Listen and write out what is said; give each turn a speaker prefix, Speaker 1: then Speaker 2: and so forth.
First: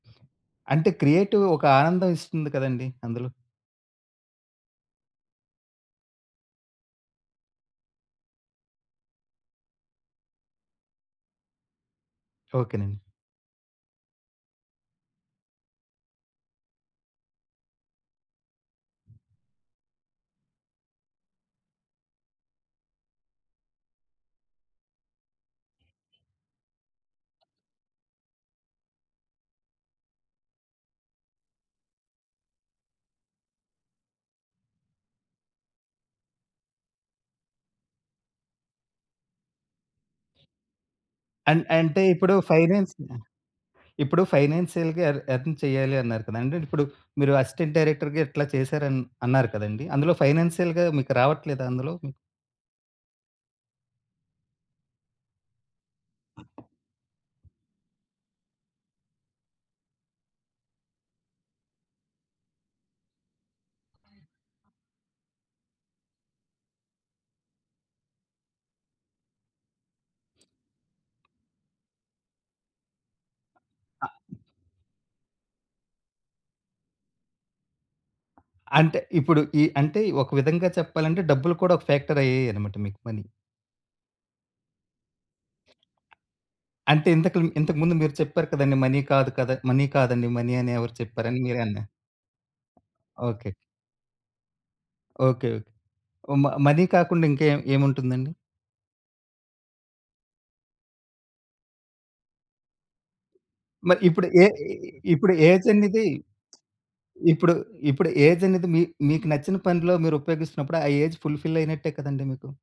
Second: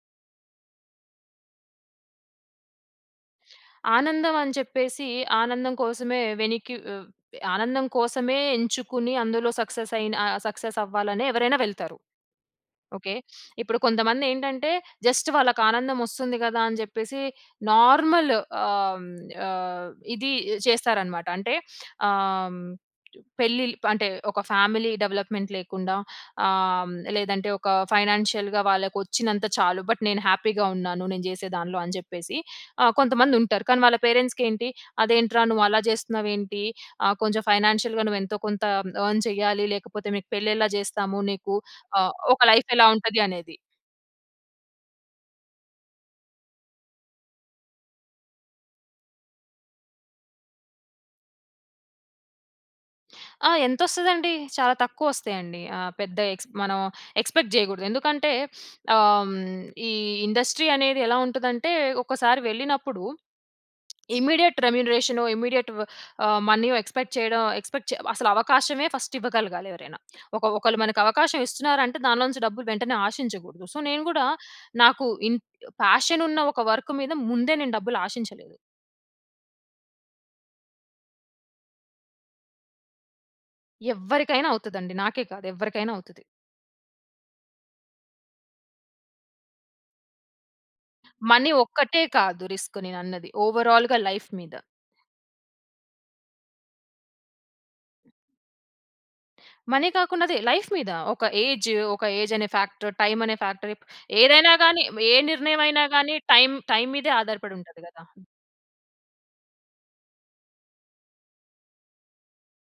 Speaker 1: అంటే క్రియేటివ్ ఒక ఆనందం ఇస్తుంది కదండీ! అందులో.
Speaker 2: ఆనందం అని చెప్పేసి ఆనందం కోసమే వెనిక్కి వె ఆనందం కోసమే ఎంచుకొని అందులో సక్సెసయిన సక్సెస్ అవ్వాలనే ఎవ్వరైనా వెళ్తారు.
Speaker 1: ఓకేనండి.
Speaker 2: ఓకే. ఇప్పుడు కొంతమందేంటంటే జస్ట్ వాళ్ళకానందం ఒస్తుంది గదా అని జెప్పేసి నార్మల్ ఆహ్, ఆహ్, ఇది చేస్తారన్నమాట. అంటే ఆహ్, పెళ్లిల్ అంటే ఒక ఫ్యామిలీ డెవలప్మెంట్ లేకుండా ఆహ్, లేదంటే ఒక ఫైనాన్షియల్‌‌గా వాళ్ళకి ఒచ్చినంత చాలు బట్ నేను హ్యాపీగా ఉన్నాను. నేను జేసే దానిలో అని జెప్పేసి ఆహ్, కొంతమందుంటారు. కానీ వాళ్ళ పేరెంట్స్‌కేంటి "అదేంట్రా నువ్వు అలా చేస్తున్నావేంటి? ఆహ్, కొంచెం ఫైనాన్షియల్‌గా నువ్వెంతో కొంత ఎర్న్ చేయాలి. లేకపోతే మీకు పెళ్లి ఎలా చేస్తాము. నీకు
Speaker 1: అన్ అంటే
Speaker 2: ఆహ్,
Speaker 1: ఇప్పుడు
Speaker 2: ఒక లైఫ్ ఎలా
Speaker 1: ఫైనాన్స్ ఆహ్,
Speaker 2: ఉంటది" అనేది.
Speaker 1: ఇప్పుడు ఫైనాన్షియల్‌గా ఎర్న్ ఎర్న్ చెయ్యాలి అన్నారు కదండీ! అంటే ఇప్పుడు మీరు అసిస్టెంట్ డైరెక్టర్‌గా ఇట్లా చేసారని అన్నారు కదండీ! అందులో ఫైనాన్షియల్‌గా మీకు రావట్లేదా అందులో? హ్మ్.
Speaker 2: ఆ! ఎంతోస్తదండి. చాలా తక్కువ ఒస్తాయండి. ఆహ్, పెద్ద ఎక్స్ మనం ఎక్స్‌పెక్ట్ జేయగూడదు. ఎందుకంటే ఆహ్, ఈ ఇండస్ట్రీ అనేది ఎలా ఉంటదంటే ఒకసారి వెళ్ళినప్పుడు ఇమ్మీడియేట్ రెమ్యునరేషనో, ఇమ్మీడియేట్ ఆహ్, మనీ ఎక్స్‌పెక్ట్ చేయడం ఎక్స్‌పెక్ట్ అసలు అవకాశమే ఫస్ట్ ఇవ్వగలగాలి ఎవరైనా. ఒక ఒకళ్ళు మనకు అవకాశం ఇస్తున్నారంటే దానిలో నుంచి డబ్బులు వెంటనే ఆషించగూడదు. సో నేను కూడా నాకు ఇన్ పాషన్ ఉన్న ఒక వర్క్ మీద ముందే నేను డబ్బులు ఆషించలేదు.
Speaker 1: అంటే ఇప్పుడు ఈ అంటే ఒక విధంగా చెప్పాలంటే డబ్బులు కూడా ఒక ఫ్యాక్టర్ అయ్యాయన్నమాట మీకు పని.
Speaker 2: ఎవ్వరికైనా అవుతదండి. నాకే కాదు ఎవరికైనా అవుతది.
Speaker 1: అంటే ఇంతకులు ఇంతకుముందు మీరు చెప్పారు కదండీ! మనీ కాదు కదా! మనీ కాదండి మనీ అని ఎవరు చెప్పారని
Speaker 2: మనీ
Speaker 1: మీరే అన్నారు.
Speaker 2: ఒక్కటే కాదు రిస్క్ నేనన్నది.
Speaker 1: ఓకే.
Speaker 2: ఓవరాల్‌గా లైఫ్ మీద.
Speaker 1: ఓకే. ఓ మ మని కాకుండా ఇంకేం ఏముంటుందండి?
Speaker 2: మనీ కాకుండా అదే లైఫ్ మీద. ఒక ఏజ్ ఒక ఏజనే ఫ్యాక్టరు టైమనే ఫ్యాక్టరు ఇపు
Speaker 1: మరి ఇప్పుడు ఏ
Speaker 2: ఏదైనా
Speaker 1: ఏ
Speaker 2: గాని ఏ
Speaker 1: ఇప్పుడు
Speaker 2: నిర్ణయం అయినా
Speaker 1: ఏజన్నది
Speaker 2: గాని టైమ్ టైమ్ మీదే
Speaker 1: ఇప్పుడు
Speaker 2: ఆధారపడి ఉంటది
Speaker 1: ఇప్పుడు
Speaker 2: గదా!
Speaker 1: ఏజన్నది మీ మీకు నచ్చిన పనులో మీరు ఉపయోగిస్తున్నప్పుడు ఆ ఏజ్ ఫుల్‌ఫిల్ అయినట్టే కదండీ మీకు.